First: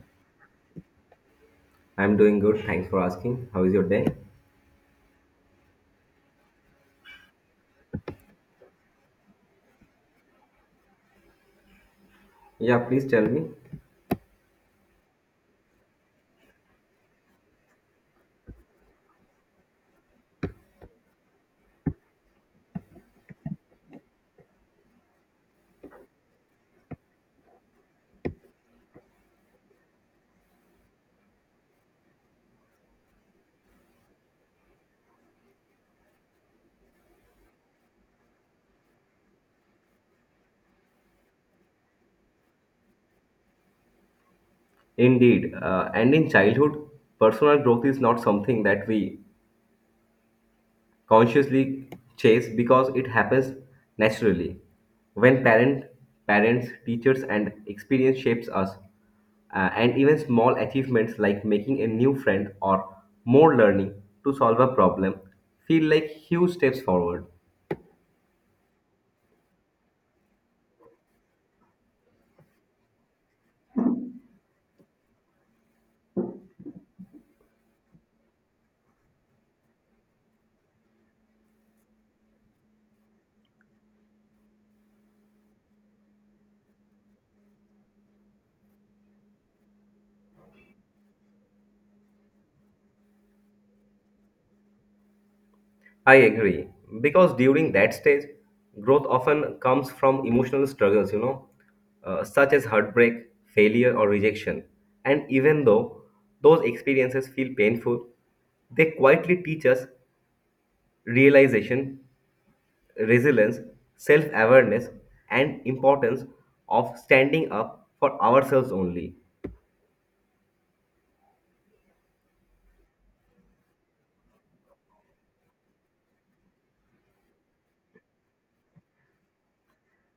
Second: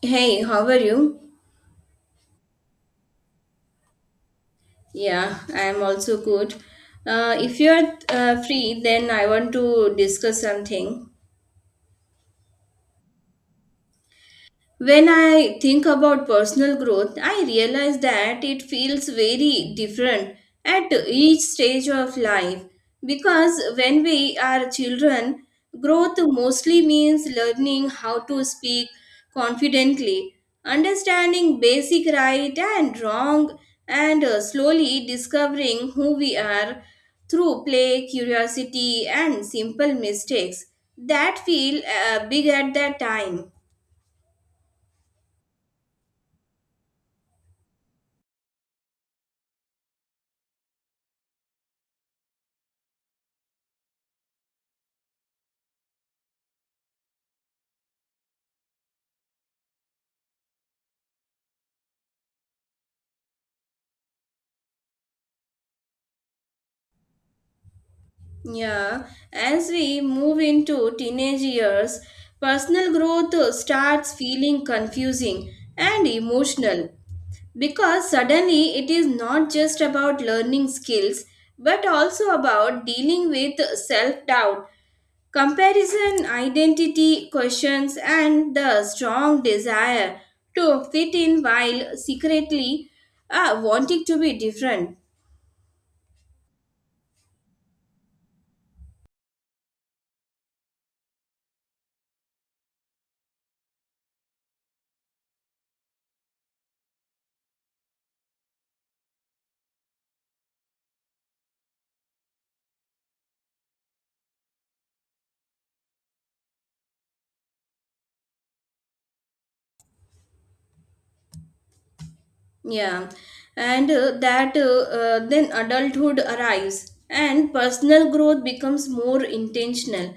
Hey, how are you? I'm doing good. Thanks for asking. How is your day? Yeah, I am also good. If you are free, then I want to discuss something. Yeah, please tell me. When I think about personal growth, I realize that it feels very different at each stage of life because when we are children, growth mostly means learning how to speak confidently, understanding basic right and wrong, and slowly discovering who we are through play, curiosity, and simple mistakes that feel big at that time. Indeed. And in childhood, personal growth is not something that we consciously chase because it happens naturally. When parents, teachers, and experience shapes us, and even small achievements like making a new friend or more learning to solve a problem feel like huge steps forward. Yeah, as we move into teenage years, personal growth starts feeling confusing and emotional because suddenly it is not just about learning skills but also about dealing with self doubt, comparison, identity questions, and the strong desire to fit in while secretly wanting to be different. I agree. Because during that stage, growth often comes from emotional struggles, such as heartbreak, failure, or rejection. And even though those experiences feel painful, they quietly teach us realization, resilience, self awareness, and importance of standing up for ourselves only. Yeah, and that then adulthood arrives and personal growth becomes more intentional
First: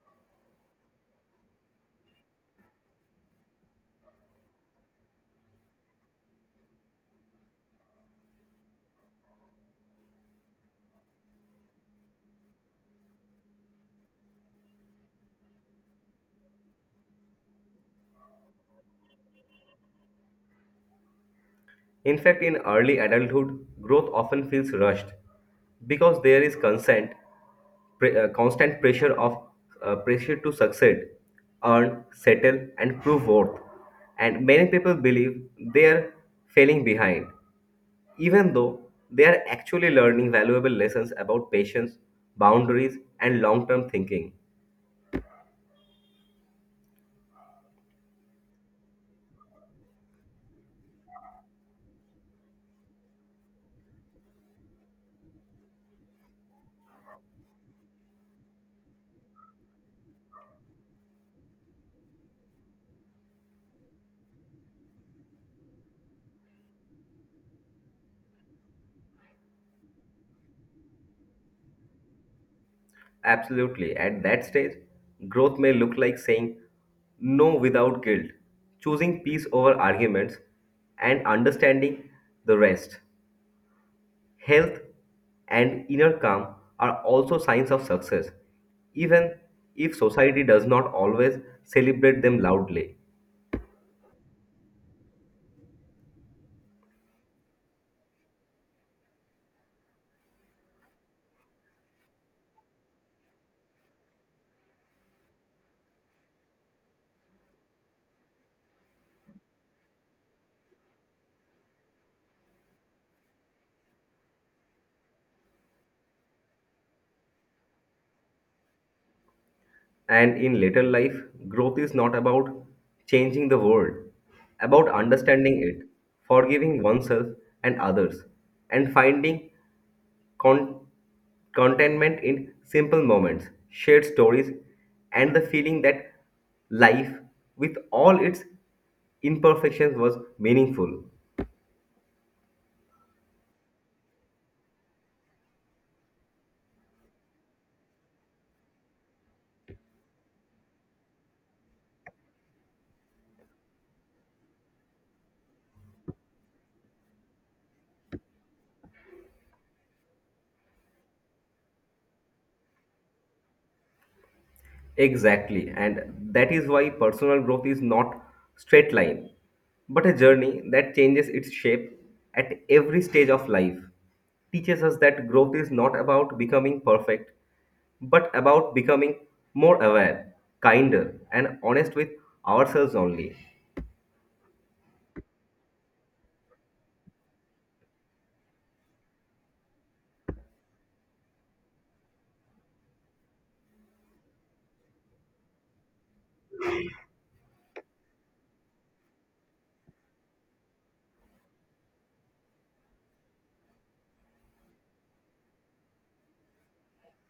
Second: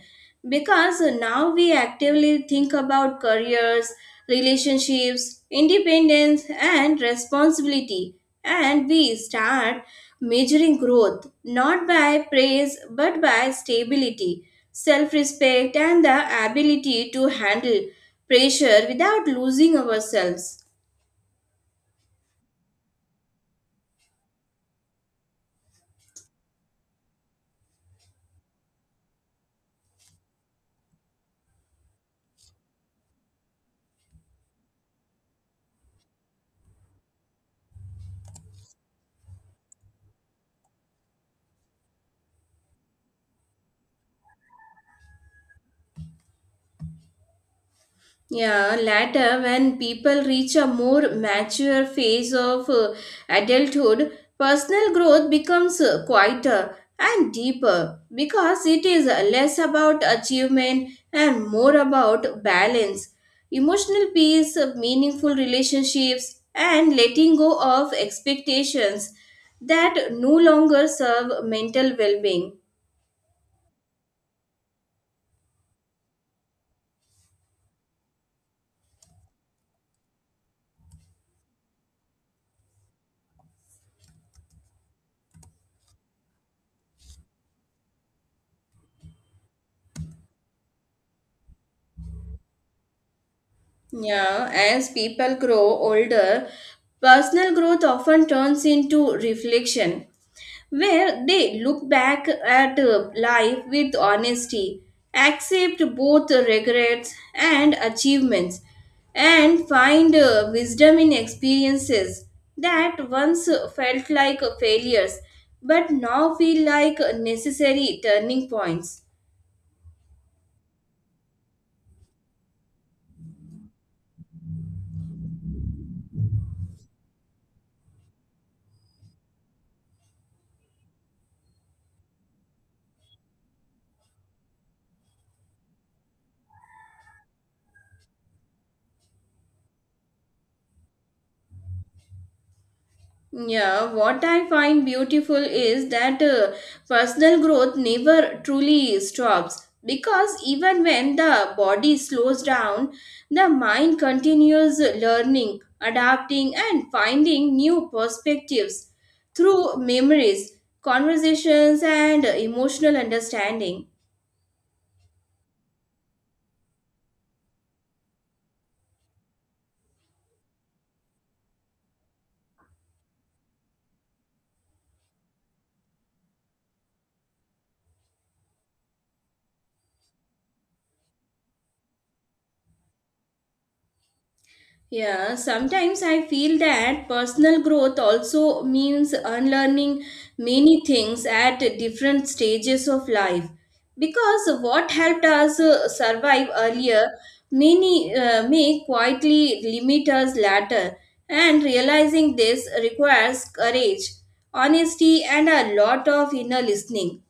because now we actively think about careers, relationships, independence, and responsibility, and we start measuring growth not by praise but by stability, self respect, and the ability to handle pressure without losing ourselves. In fact, in early adulthood, growth often feels rushed because there is consent, constant pressure of pressure to succeed, earn, settle, and prove worth. And many people believe they are falling behind, even though they are actually learning valuable lessons about patience, boundaries, and long-term thinking. Yeah, later, when people reach a more mature phase of adulthood, personal growth becomes quieter and deeper because it is less about achievement and more about balance, emotional peace, meaningful relationships, and letting go of expectations that no longer serve mental well being. Absolutely. At that stage, growth may look like saying no without guilt, choosing peace over arguments, and understanding the rest. Health and inner calm are also signs of success, even if society does not always celebrate them loudly. Yeah, as people grow older, personal growth often turns into reflection, where they look back at life with honesty, accept both regrets and achievements, and find wisdom in experiences that once felt like failures but now feel like necessary turning points. And in later life, growth is not about changing the world, about understanding it, forgiving oneself and others, and finding con- contentment in simple moments, shared stories, and the feeling that life, with all its imperfections, was meaningful. Yeah, what I find beautiful is that personal growth never truly stops because even when the body slows down, the mind continues learning, adapting, and finding new perspectives through memories, conversations, and emotional understanding. Exactly, and that is why personal growth is not straight line, but a journey that changes its shape at every stage of life. Teaches us that growth is not about becoming perfect, but about becoming more aware, kinder, and honest with ourselves only. Yeah, sometimes I feel that personal growth also means unlearning many things at different stages of life. Because what helped us survive earlier many may quietly limit us later, and realizing this requires courage, honesty, and a lot of inner listening.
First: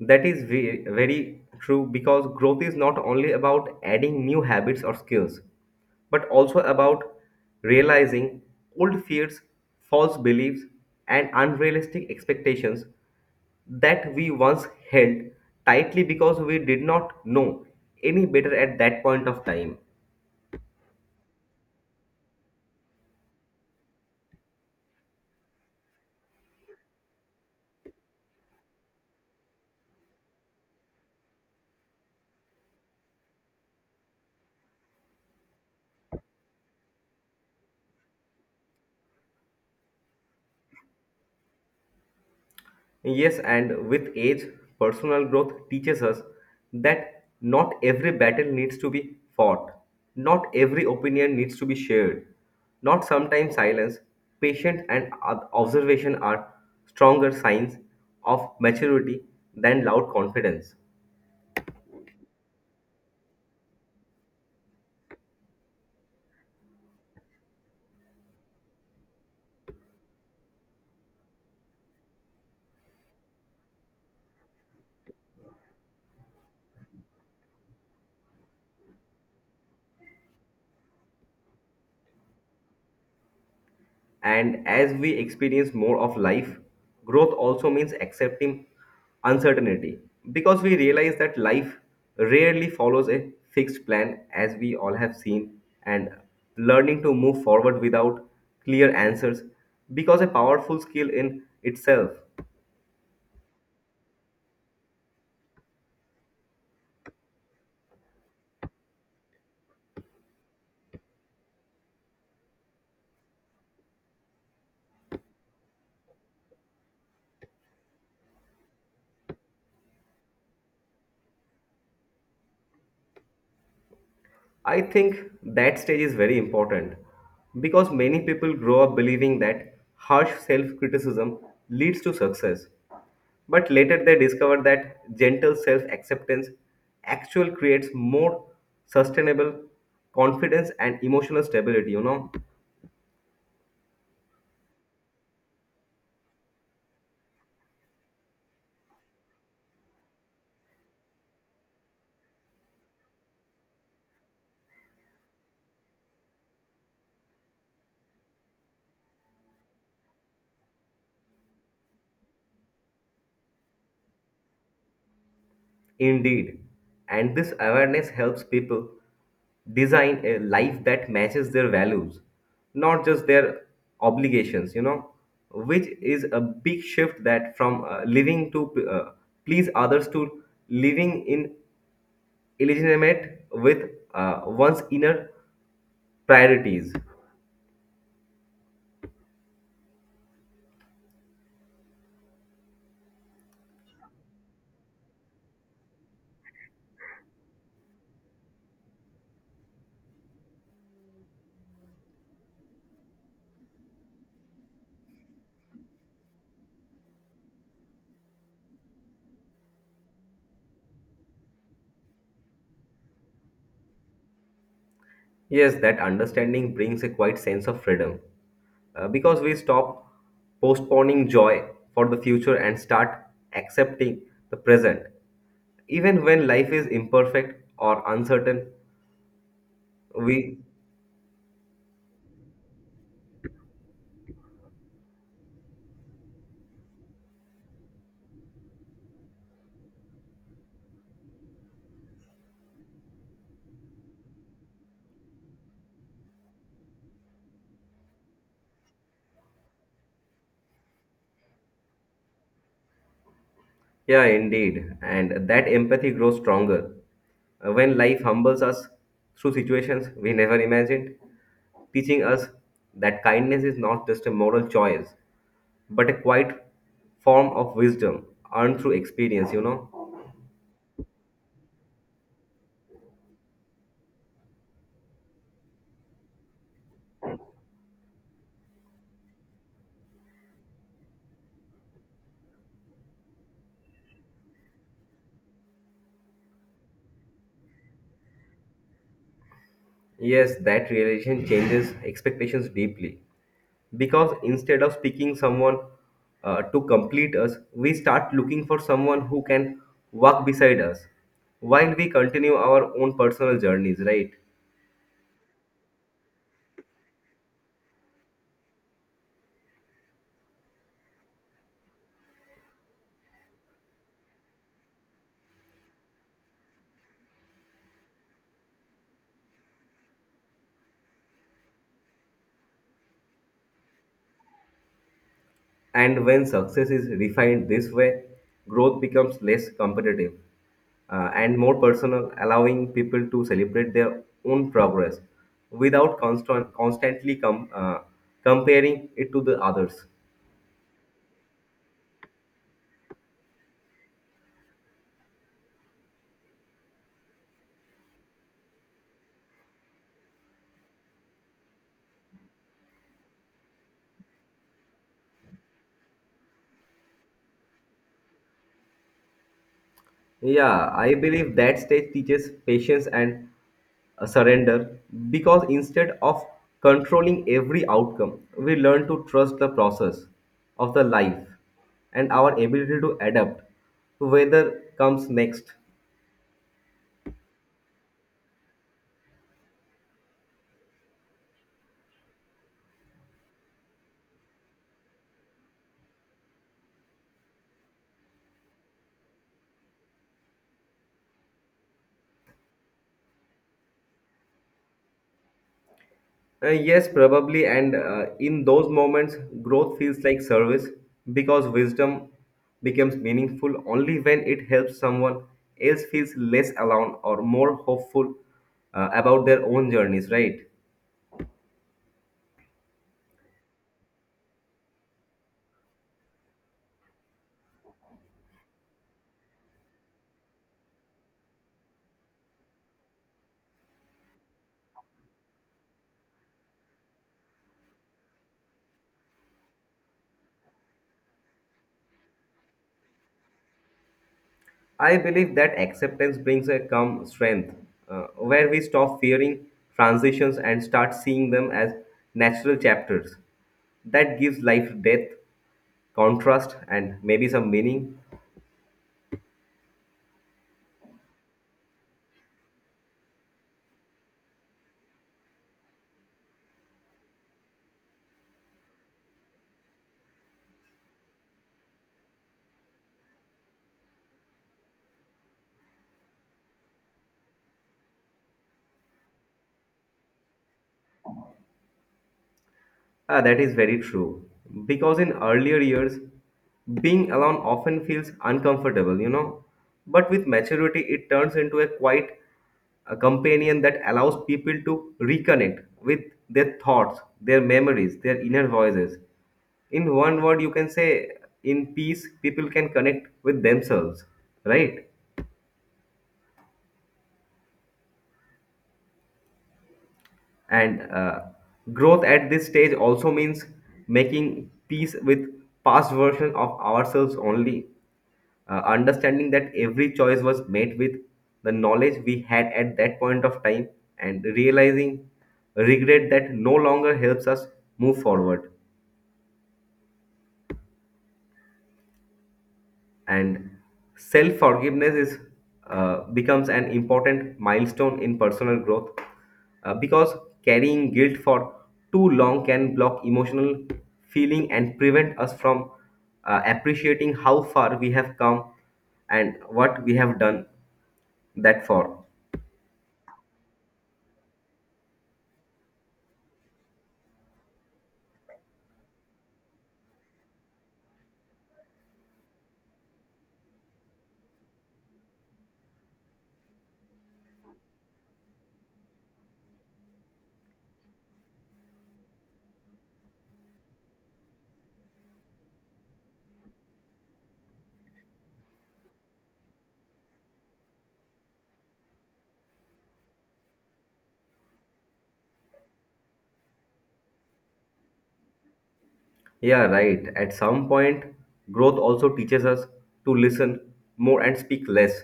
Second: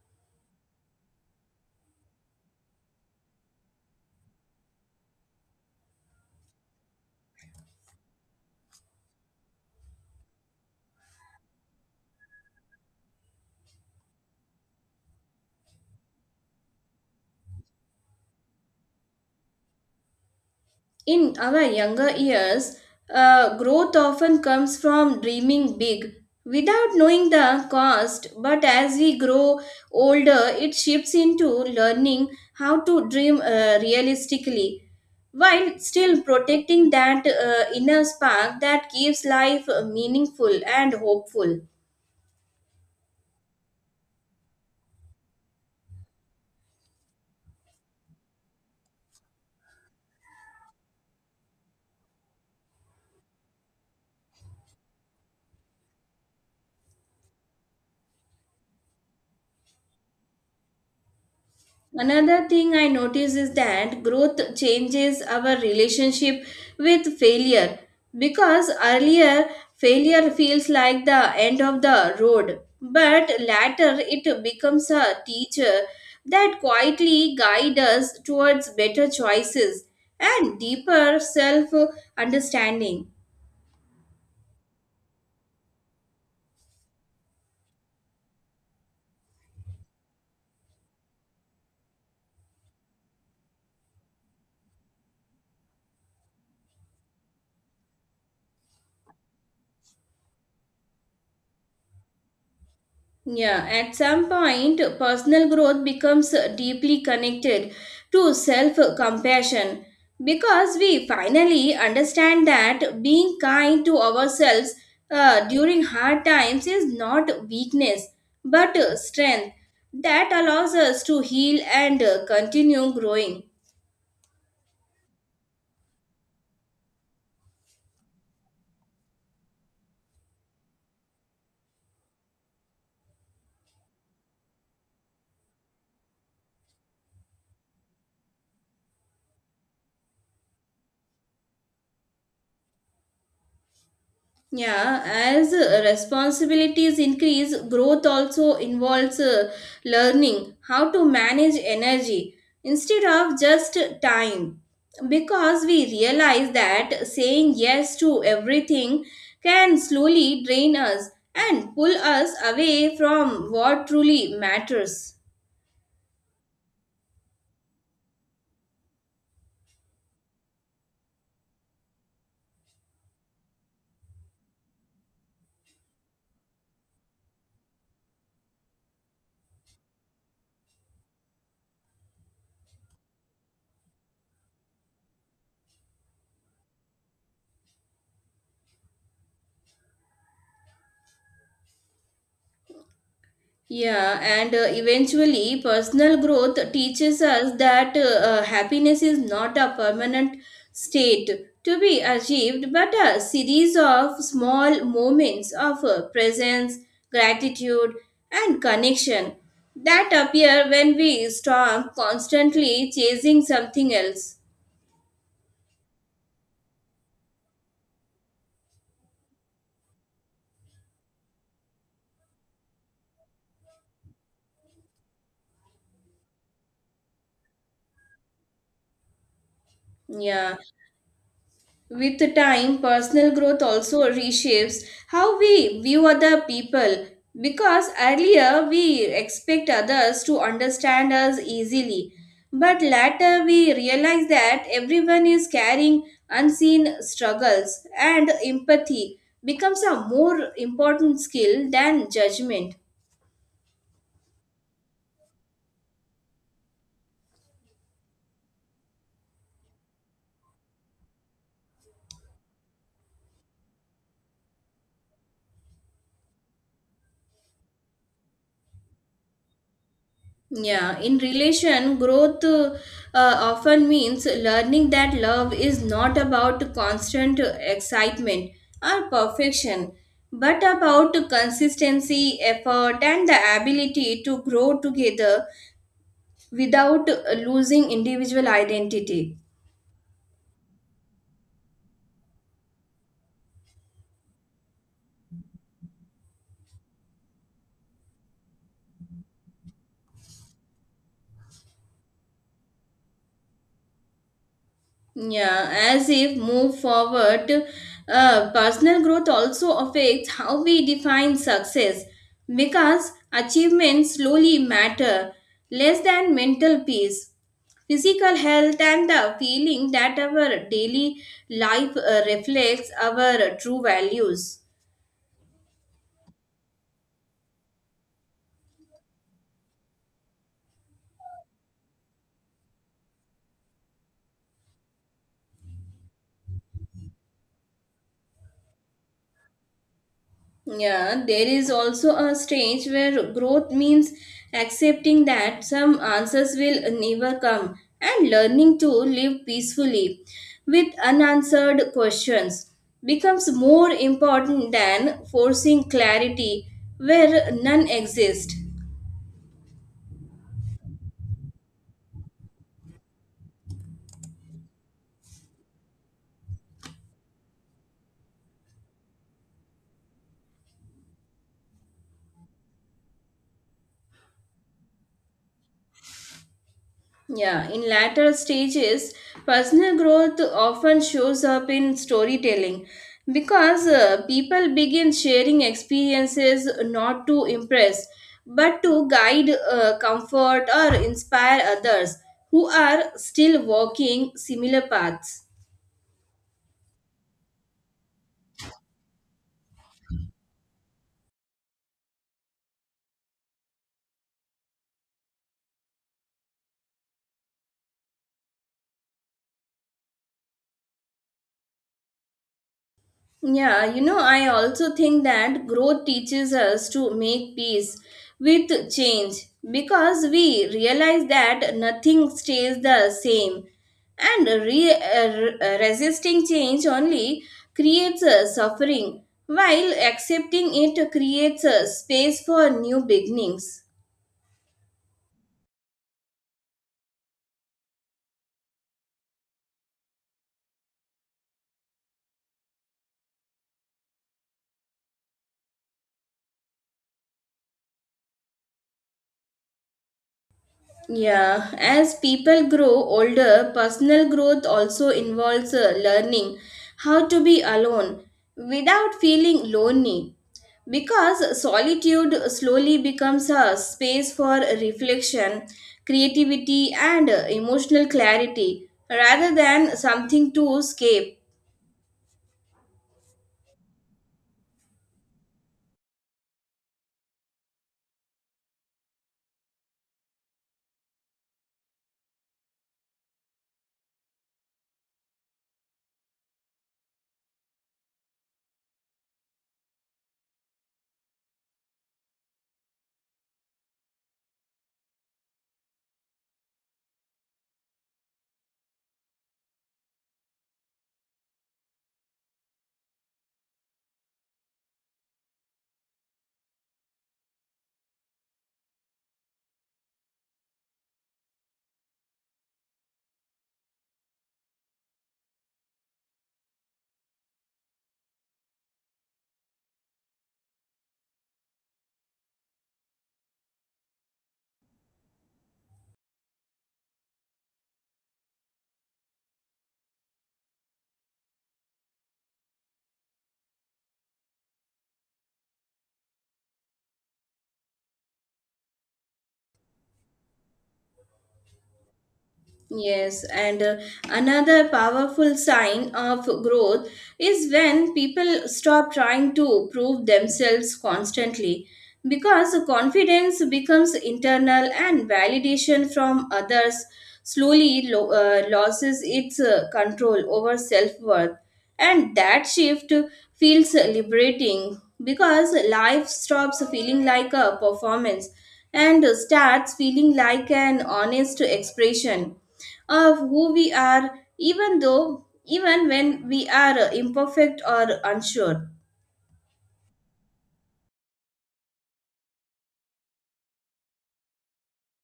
That is very true because growth is not only about adding new habits or skills, but also about realizing old fears, false beliefs, and unrealistic expectations that we once held tightly because we did not know any better at that point of time. In our younger years, growth often comes from dreaming big without knowing the cost, but as we grow older, it shifts into learning how to dream realistically while still protecting that inner spark that keeps life meaningful and hopeful. Yes, and with age, personal growth teaches us that not every battle needs to be fought, not every opinion needs to be shared, not sometimes silence, patience, and observation are stronger signs of maturity than loud confidence. Another thing I notice is that growth changes our relationship with failure because earlier failure feels like the end of the road, but later it becomes a teacher that quietly guides us towards better choices and deeper self understanding. And as we experience more of life, growth also means accepting uncertainty because we realize that life rarely follows a fixed plan, as we all have seen, and learning to move forward without clear answers because a powerful skill in itself. Yeah, at some point, personal growth becomes deeply connected to self compassion because we finally understand that being kind to ourselves during hard times is not weakness but strength that allows us to heal and continue growing. I think that stage is very important because many people grow up believing that harsh self criticism leads to success. But later they discover that gentle self acceptance actually creates more sustainable confidence and emotional stability, you know. Yeah, as responsibilities increase, growth also involves learning how to manage energy instead of just time. Because we realize that saying yes to everything can slowly drain us and pull us away from what truly matters. Indeed, and this awareness helps people design a life that matches their values, not just their obligations, you know, which is a big shift that from living to please others to living in alignment with one's inner priorities. Yeah, and eventually, personal growth teaches us that happiness is not a permanent state to be achieved, but a series of small moments of presence, gratitude, and connection that appear when we stop constantly chasing something else. Yes, that understanding brings a quiet sense of freedom because we stop postponing joy for the future and start accepting the present. Even when life is imperfect or uncertain, Yeah. we, With time, personal growth also reshapes how we view other people because earlier we expect others to understand us easily. But later we realize that everyone is carrying unseen struggles and empathy becomes a more important skill than judgment. yeah, indeed, and that empathy grows stronger when life humbles us through situations we never imagined, teaching us that kindness is not just a moral choice but a quiet form of wisdom earned through experience, you know. Yeah, in relation, growth often means learning that love is not about constant excitement or perfection, but about consistency, effort, and the ability to grow together without losing individual identity. Yes, that realization changes expectations deeply. Because instead of speaking someone to complete us, we start looking for someone who can walk beside us while we continue our own personal journeys, right? Yeah, as if move forward, personal growth also affects how we define success because achievements slowly matter less than mental peace. Physical health and the feeling that our daily life reflects our true values. And when success is refined this way, growth becomes less competitive and more personal, allowing people to celebrate their own progress without constantly comparing it to the others. Yeah, there is also a stage where growth means accepting that some answers will never come and learning to live peacefully with unanswered questions becomes more important than forcing clarity where none exists. Yeah, I believe that stage teaches patience and surrender because instead of controlling every outcome, we learn to trust the process of the life and our ability to adapt to whether comes next. Yeah, in latter stages, personal growth often shows up in storytelling because people begin sharing experiences not to impress but to guide, comfort, or inspire others who are still walking similar paths. Yes, probably, and in those moments, growth feels like service because wisdom becomes meaningful only when it helps someone else feels less alone or more hopeful about their own journeys, right? Yeah, you know, I also think that growth teaches us to make peace with change because we realize that nothing stays the same and resisting change only creates suffering while accepting it creates a space for new beginnings. I believe that acceptance brings a calm strength, where we stop fearing transitions and start seeing them as natural chapters. That gives life depth, contrast, and maybe some meaning. Yeah, as people grow older, personal growth also involves learning how to be alone without feeling lonely. Because solitude slowly becomes a space for reflection, creativity, and emotional clarity rather than something to escape. Ah, that is very true. Because in earlier years, being alone often feels uncomfortable, you know. But with maturity, it turns into a quiet a companion that allows people to reconnect with their thoughts, their memories, their inner voices. In one word, you can say, in peace, people can connect with themselves, right? And growth at this stage also means making peace with past version of ourselves only, understanding that every choice was made with the knowledge we had at that point of time and realizing regret that no longer helps us move forward. And self forgiveness is becomes an important milestone in personal growth because carrying guilt for too long can block emotional feeling and prevent us from appreciating how far we have come and what we have done that for. Yes, and another powerful sign of growth is when people stop trying to prove themselves constantly because confidence becomes internal and validation from others slowly loses its control over self worth. And that shift feels liberating because life stops feeling like a performance and starts feeling like an honest expression of who we are even when we are imperfect or unsure. Yeah, right. At some point, growth also teaches us to listen more and speak less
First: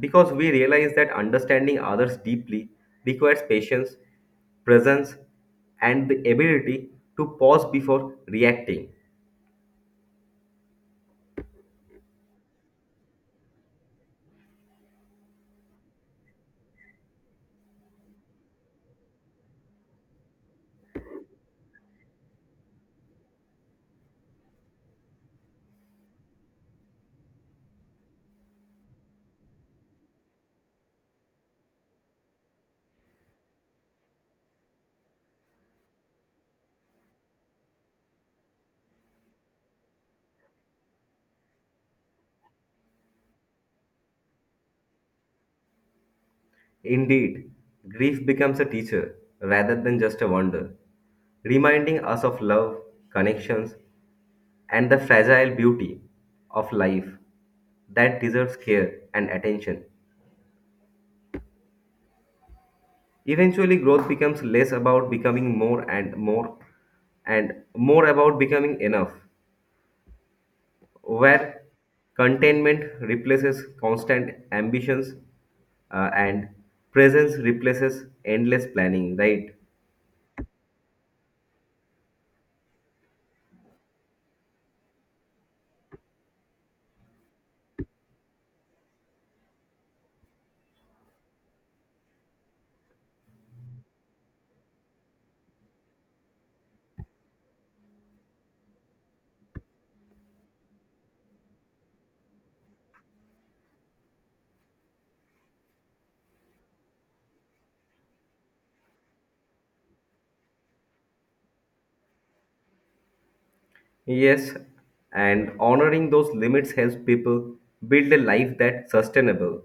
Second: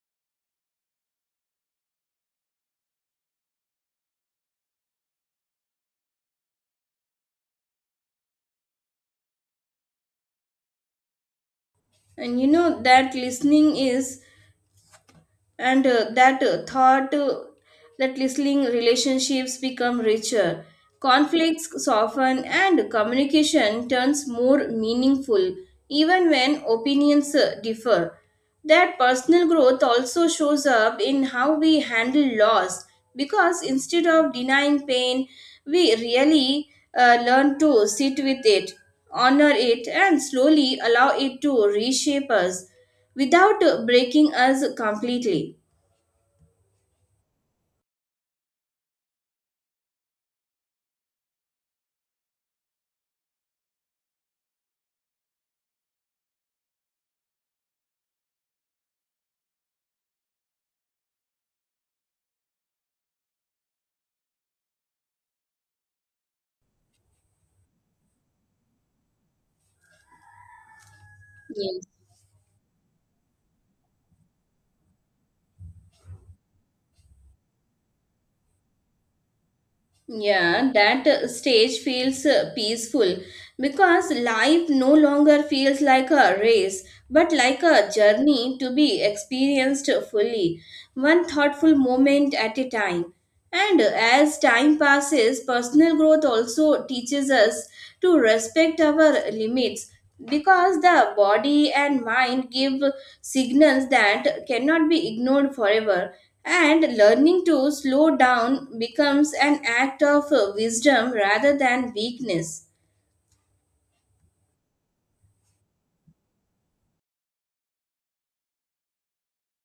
because we realize that understanding others deeply requires patience, presence, and the ability to pause before reacting. And you know that listening is and that thought that listening relationships become richer, conflicts soften, and communication turns more meaningful even when opinions differ. That personal growth also shows up in how we handle loss because instead of denying pain we really learn to sit with it, honor it, and slowly allow it to reshape us without breaking us completely. Indeed, grief becomes a teacher rather than just a wonder, reminding us of love, connections, and the fragile beauty of life that deserves care and attention. Eventually, growth becomes less about becoming more and more and more about becoming enough, where Yes. containment replaces constant ambitions and presence replaces endless planning, right? Yeah, that stage feels peaceful because life no longer feels like a race but like a journey to be experienced fully, one thoughtful moment at a time. And as time passes, personal growth also teaches us to respect our limits because the body and mind give signals that cannot be ignored forever and learning to slow down becomes an act of wisdom rather than weakness. Yes, and honoring those limits helps people build a life that's sustainable,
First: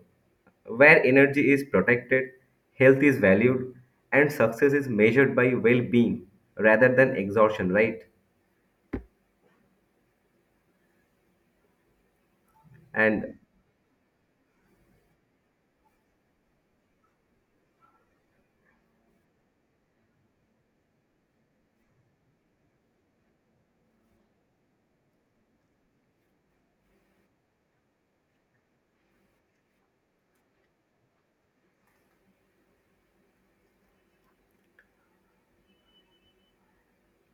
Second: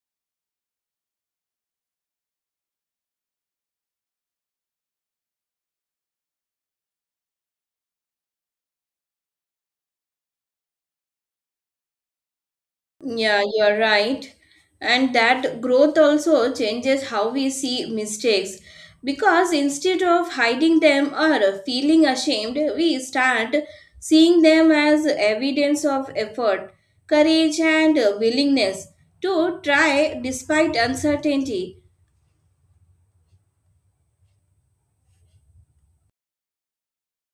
where energy is protected, health is valued, and success is measured by well being rather than exhaustion, right? And Yeah, you are right. And that growth also changes how we see mistakes because instead of hiding them or feeling ashamed, we start seeing them as evidence of effort, courage, and willingness to try despite uncertainty.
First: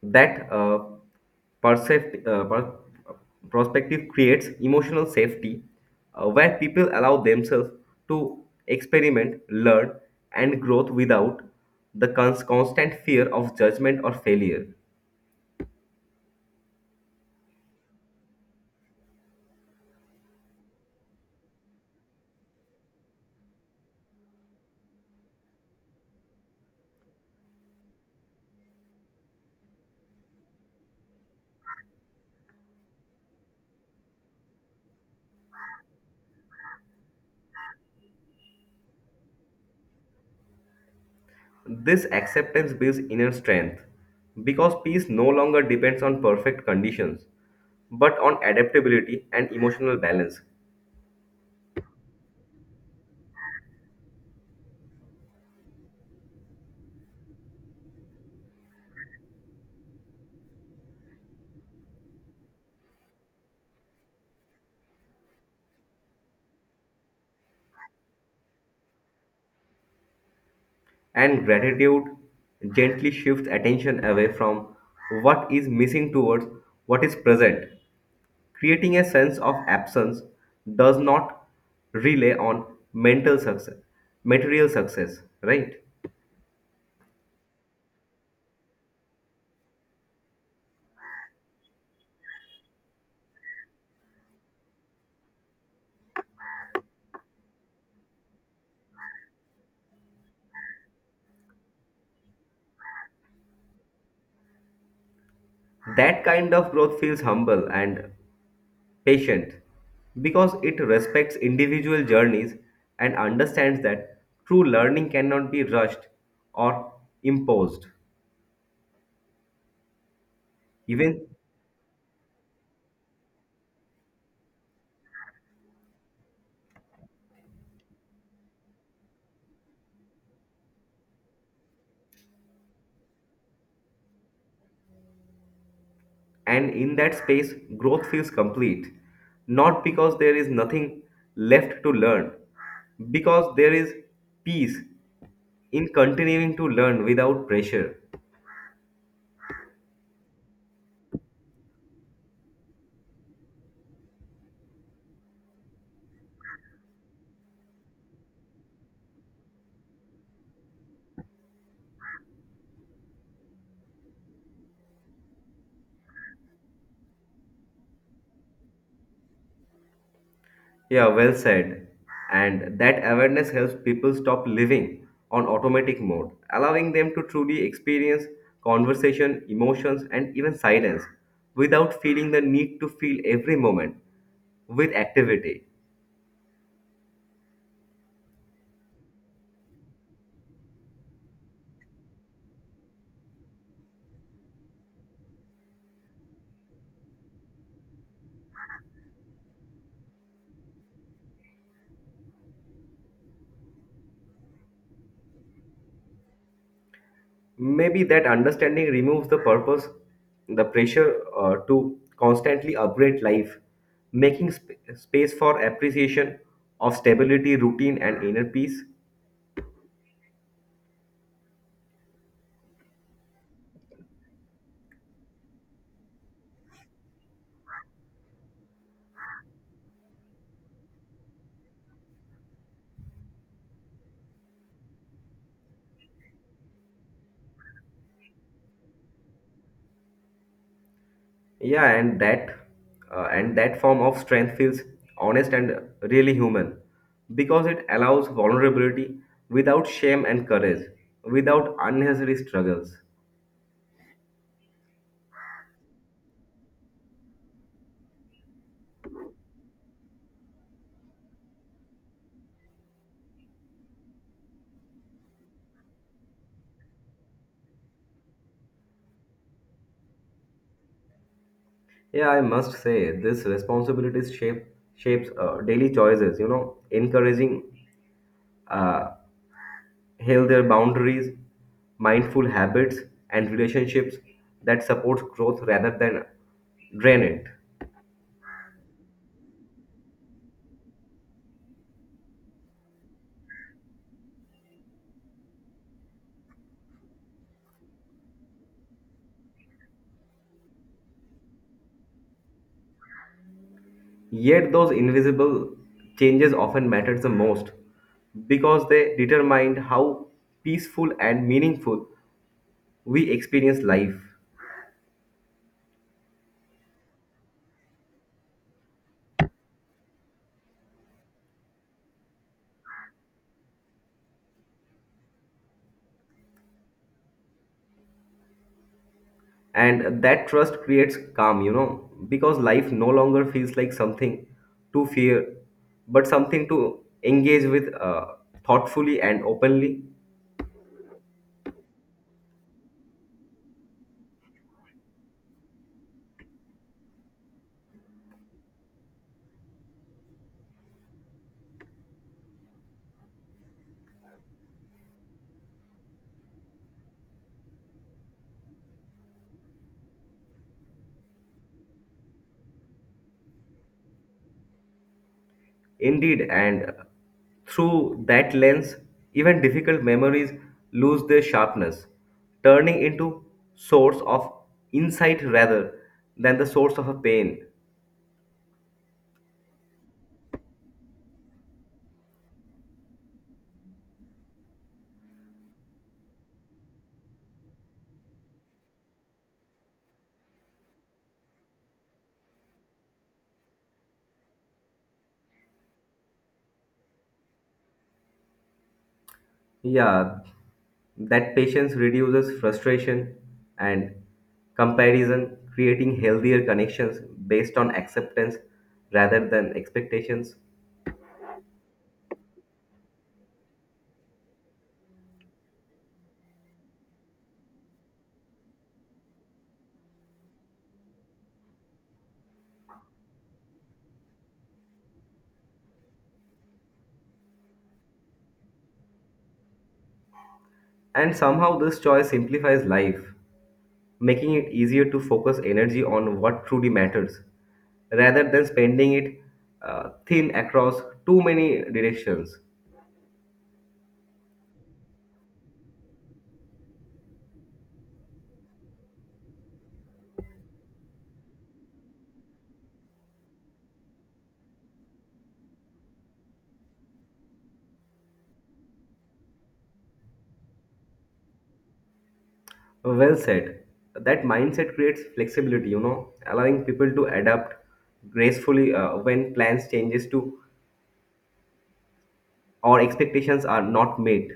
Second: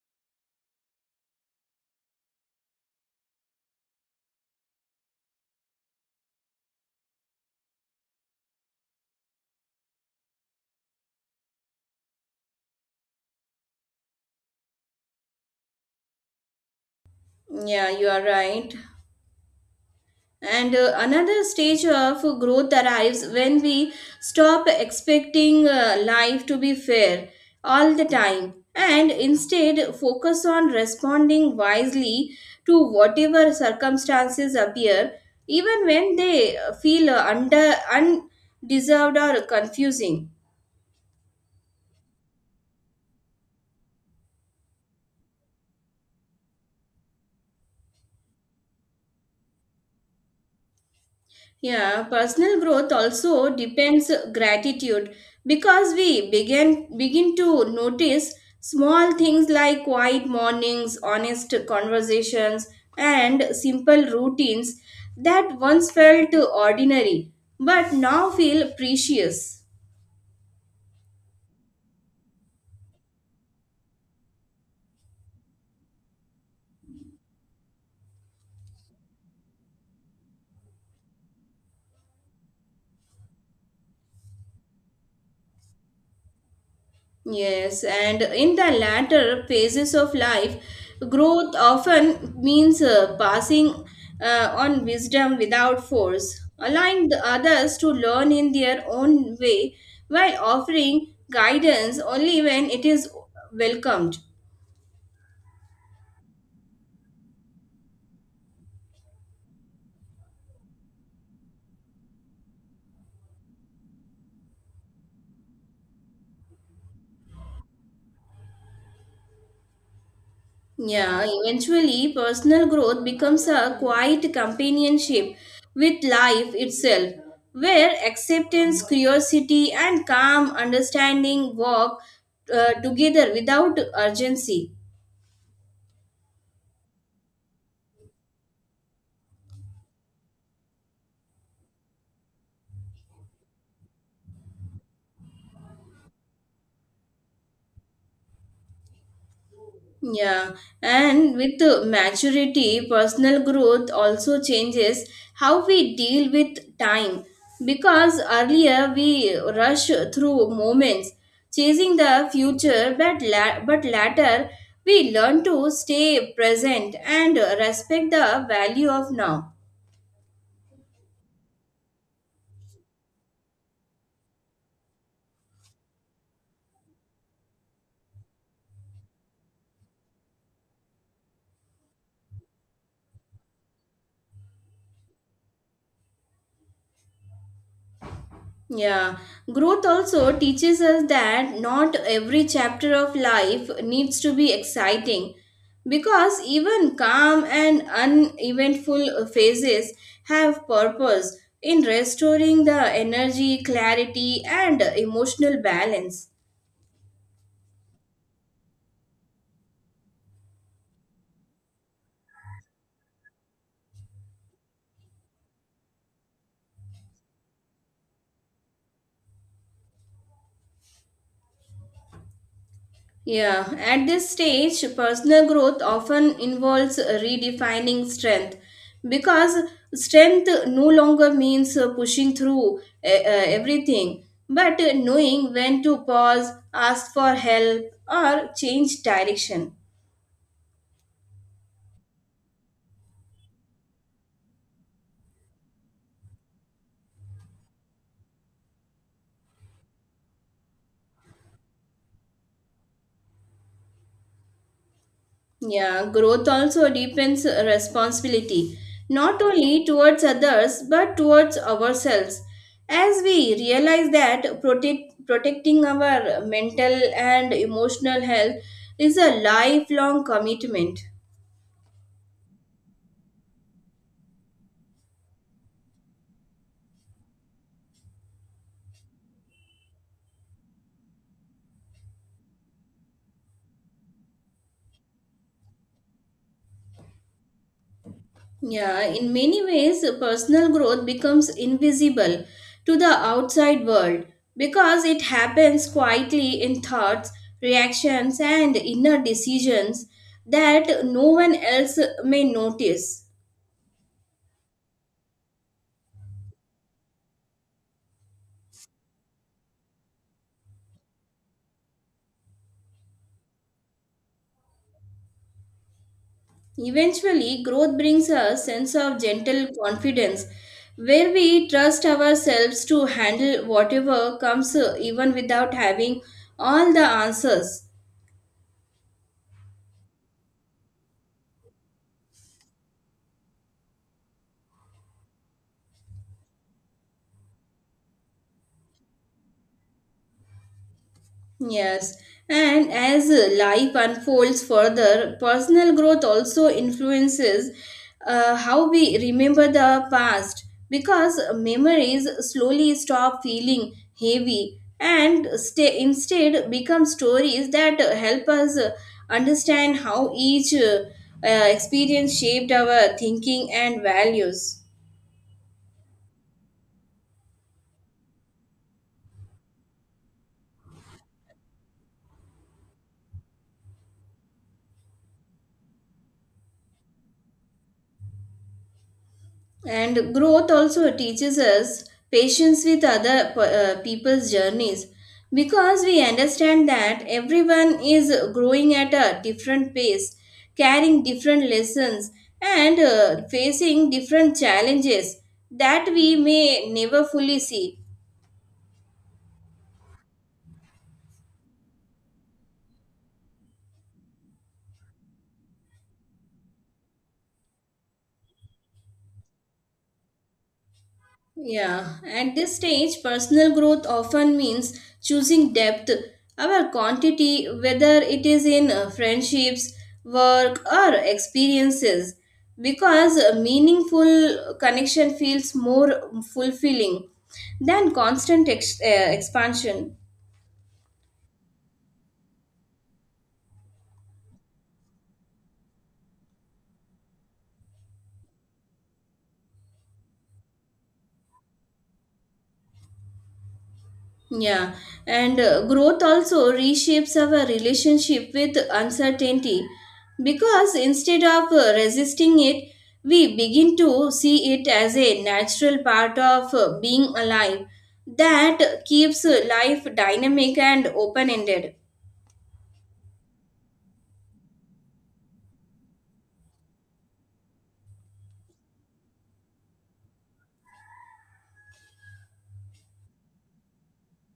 that percept, uh, per- perspective creates emotional safety where people allow themselves to experiment, learn, and growth without the constant fear of judgment or failure. Yeah, you are right. And another stage of growth arrives when we stop expecting life to be fair all the time and instead focus on responding wisely to whatever circumstances appear, even when they feel under undeserved or confusing. This acceptance builds inner strength because peace no longer depends on perfect conditions but on adaptability and emotional balance. Yeah, personal growth also depends gratitude because we begin to notice small things like quiet mornings, honest conversations, and simple routines that once felt ordinary but now feel precious. And gratitude gently shifts attention away from what is missing towards what is present. Creating a sense of absence does not rely on mental success, material success, right? Yes, and in the latter phases of life, growth often means passing on wisdom without force, allowing the others to learn in their own way while offering guidance only when it is welcomed. That kind of growth feels humble and patient because it respects individual journeys and understands that true learning cannot be rushed or imposed. Yeah, Even eventually personal growth becomes a quiet companionship with life itself, where acceptance, curiosity, and calm understanding walk together without urgency. and in that space, growth feels complete, not because there is nothing left to learn, because there is peace in continuing to learn without pressure. Yeah, and with the maturity, personal growth also changes how we deal with time. Because earlier we rush through moments, chasing the future, but, later we learn to stay present and respect the value of now. Yeah, well said. And that awareness helps people stop living on automatic mode, allowing them to truly experience conversation, emotions, and even silence without feeling the need to feel every moment with activity. Yeah, growth also teaches us that not every chapter of life needs to be exciting because even calm and uneventful phases have purpose in restoring the energy, clarity, and emotional balance. Maybe that understanding removes the purpose, the pressure to constantly upgrade life, making space for appreciation of stability, routine, and inner peace. Yeah, at this stage, personal growth often involves redefining strength because strength no longer means pushing through everything, but knowing when to pause, ask for help, or change direction. Yeah, and that form of strength feels honest and really human because it allows vulnerability without shame and courage, without unnecessary struggles. Yeah, growth also deepens responsibility, not only towards others but towards ourselves. As we realize that protecting our mental and emotional health is a lifelong commitment. Yeah, I must say this responsibilities shapes daily choices. You know, encouraging uh, heal their boundaries, mindful habits, and relationships that supports growth rather than drain it. Yeah, in many ways, personal growth becomes invisible to the outside world because it happens quietly in thoughts, reactions, and inner decisions that no one else may notice. Yet those invisible changes often matter the most because they determine how peaceful and meaningful we experience life. Eventually, growth brings a sense of gentle confidence where we trust ourselves to handle whatever comes, even without having all the answers. And that trust creates calm, you know, because life no longer feels like something to fear, but something to engage with thoughtfully and openly. Yes, and as life unfolds further, personal growth also influences how we remember the past because memories slowly stop feeling heavy and stay, instead become stories that help us understand how each experience shaped our thinking and values. Indeed, and through that lens, even difficult memories lose their sharpness, turning into source of insight rather than the source of a pain. And growth also teaches us patience with people's journeys because we understand that everyone is growing at a different pace, carrying different lessons, and facing different challenges that we may never fully see. Yeah, that patience reduces frustration and comparison, creating healthier connections based on acceptance rather than expectations. Yeah, at this stage, personal growth often means choosing depth over quantity, whether it is in friendships, work, or experiences, because a meaningful connection feels more fulfilling than constant expansion. And somehow this choice simplifies life. Making it easier to focus energy on what truly matters rather than spending it thin across too many directions. Yeah, and growth also reshapes our relationship with uncertainty because instead of resisting it, we begin to see it as a natural part of being alive that keeps life dynamic and open ended. Well said. That mindset creates flexibility, you know, allowing people to adapt gracefully when plans changes to or expectations are not met.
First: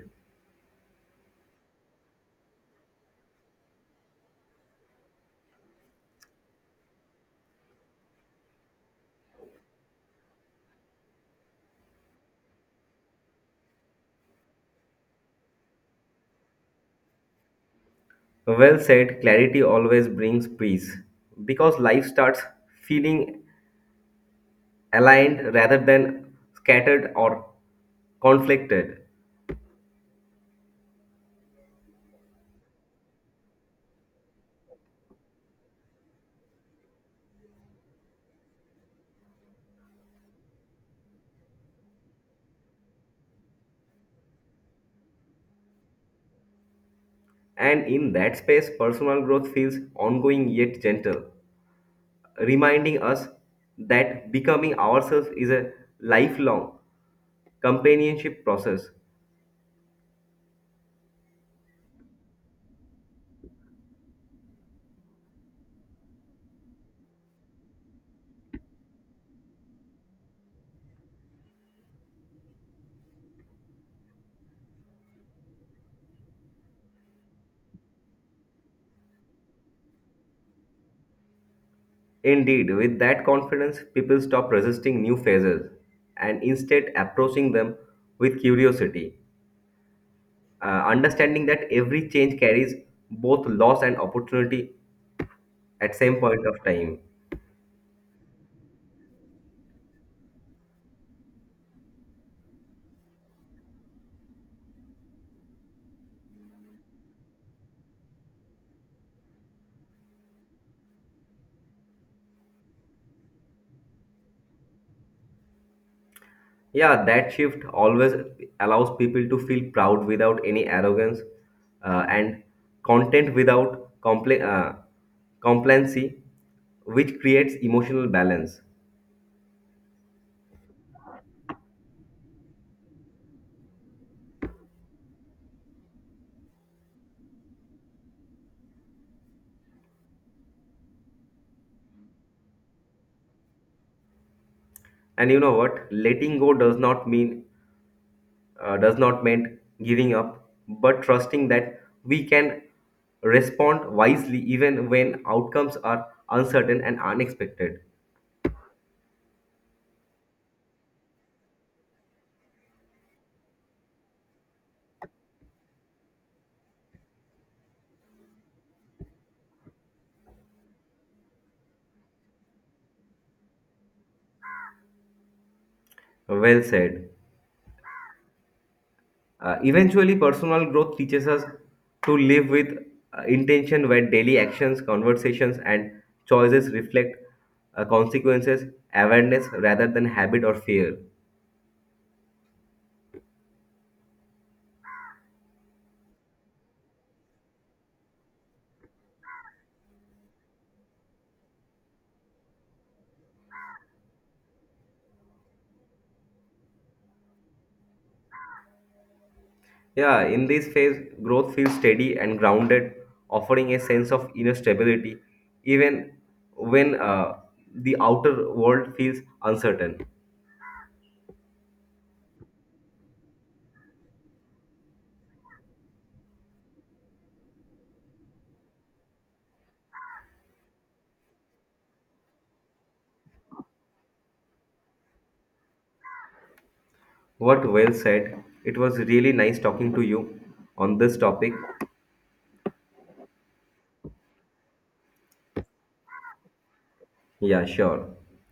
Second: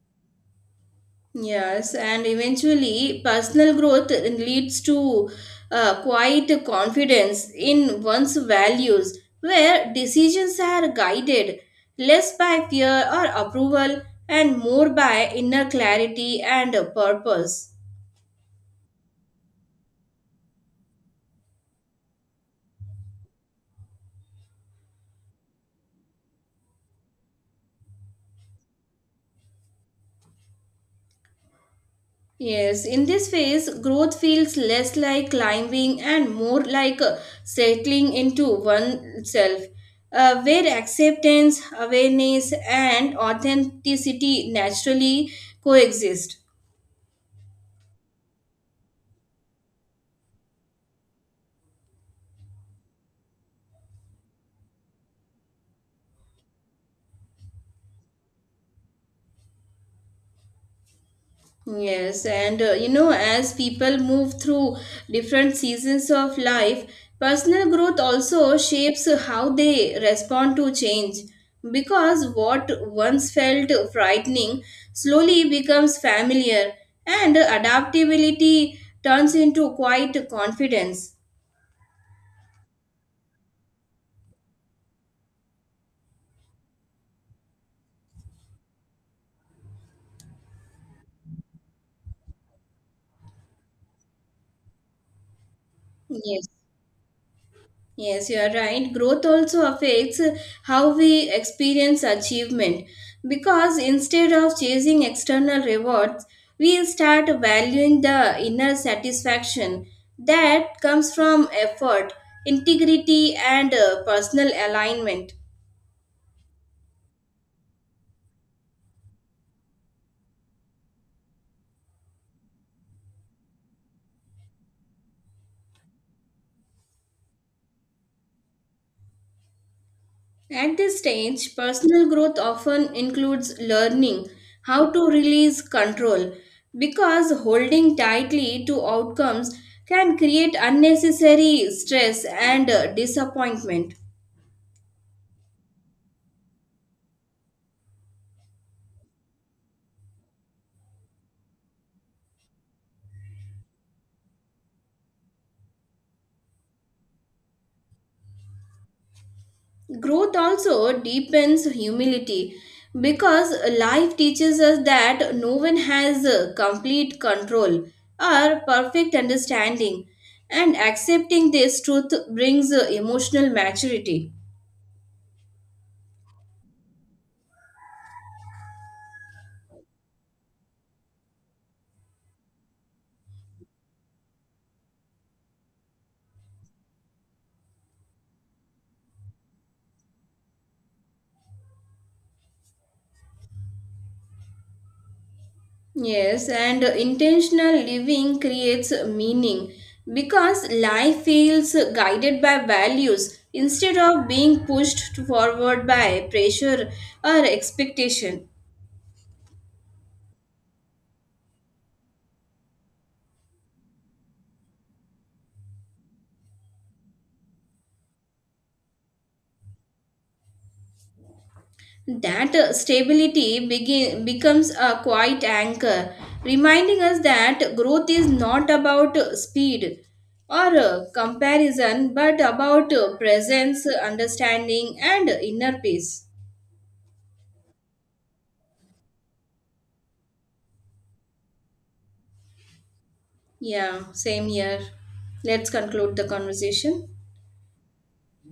Yes, and eventually, personal growth leads to quite confidence in one's values, where decisions are guided less by fear or approval and more by inner clarity and purpose. Well said, clarity always brings peace because life starts feeling aligned rather than scattered or conflicted. Yes, in this phase, growth feels less like climbing and more like settling into oneself, where acceptance, awareness, and authenticity naturally coexist. And in that space, personal growth feels ongoing yet gentle, reminding us that becoming ourselves is a lifelong companionship process. Yes, and you know, as people move through different seasons of life, personal growth also shapes how they respond to change. Because what once felt frightening slowly becomes familiar, and adaptability turns into quite confidence. Indeed, with that confidence, people stop resisting new phases and instead approaching them with curiosity, understanding that every change carries both loss and opportunity at same point Yes. of time. Yes, you are right. Growth also affects how we experience achievement because instead of chasing external rewards, we start valuing the inner satisfaction that comes from effort, integrity, and personal alignment. Yeah, that shift always allows people to feel proud without any arrogance and content without complacency, which creates emotional balance. At this stage, personal growth often includes learning how to release control because holding tightly to outcomes can create unnecessary stress and disappointment. And you know what? Letting go does not mean giving up, but trusting that we can respond wisely even when outcomes are uncertain and unexpected. Growth also deepens humility because life teaches us that no one has complete control or perfect understanding, and accepting this truth brings emotional maturity. Well said. Eventually, personal growth teaches us to live with intention where daily actions, conversations, and choices reflect consequences, awareness rather than habit or fear. Yes, and intentional living creates meaning because life feels guided by values instead of being pushed forward by pressure or expectation. Yeah, in this phase, growth feels steady and grounded, offering a sense of inner stability, even when the outer world feels uncertain. That stability becomes a quiet anchor, reminding us that growth is not about speed or comparison but about presence, understanding, and inner peace. What well said. It was really nice talking to you on this topic. Yeah, same here. Let's conclude the conversation. Yeah, sure.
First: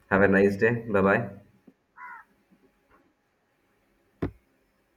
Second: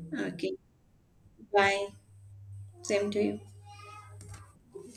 Have a Okay. nice day. Bye bye. Bye. Same to you.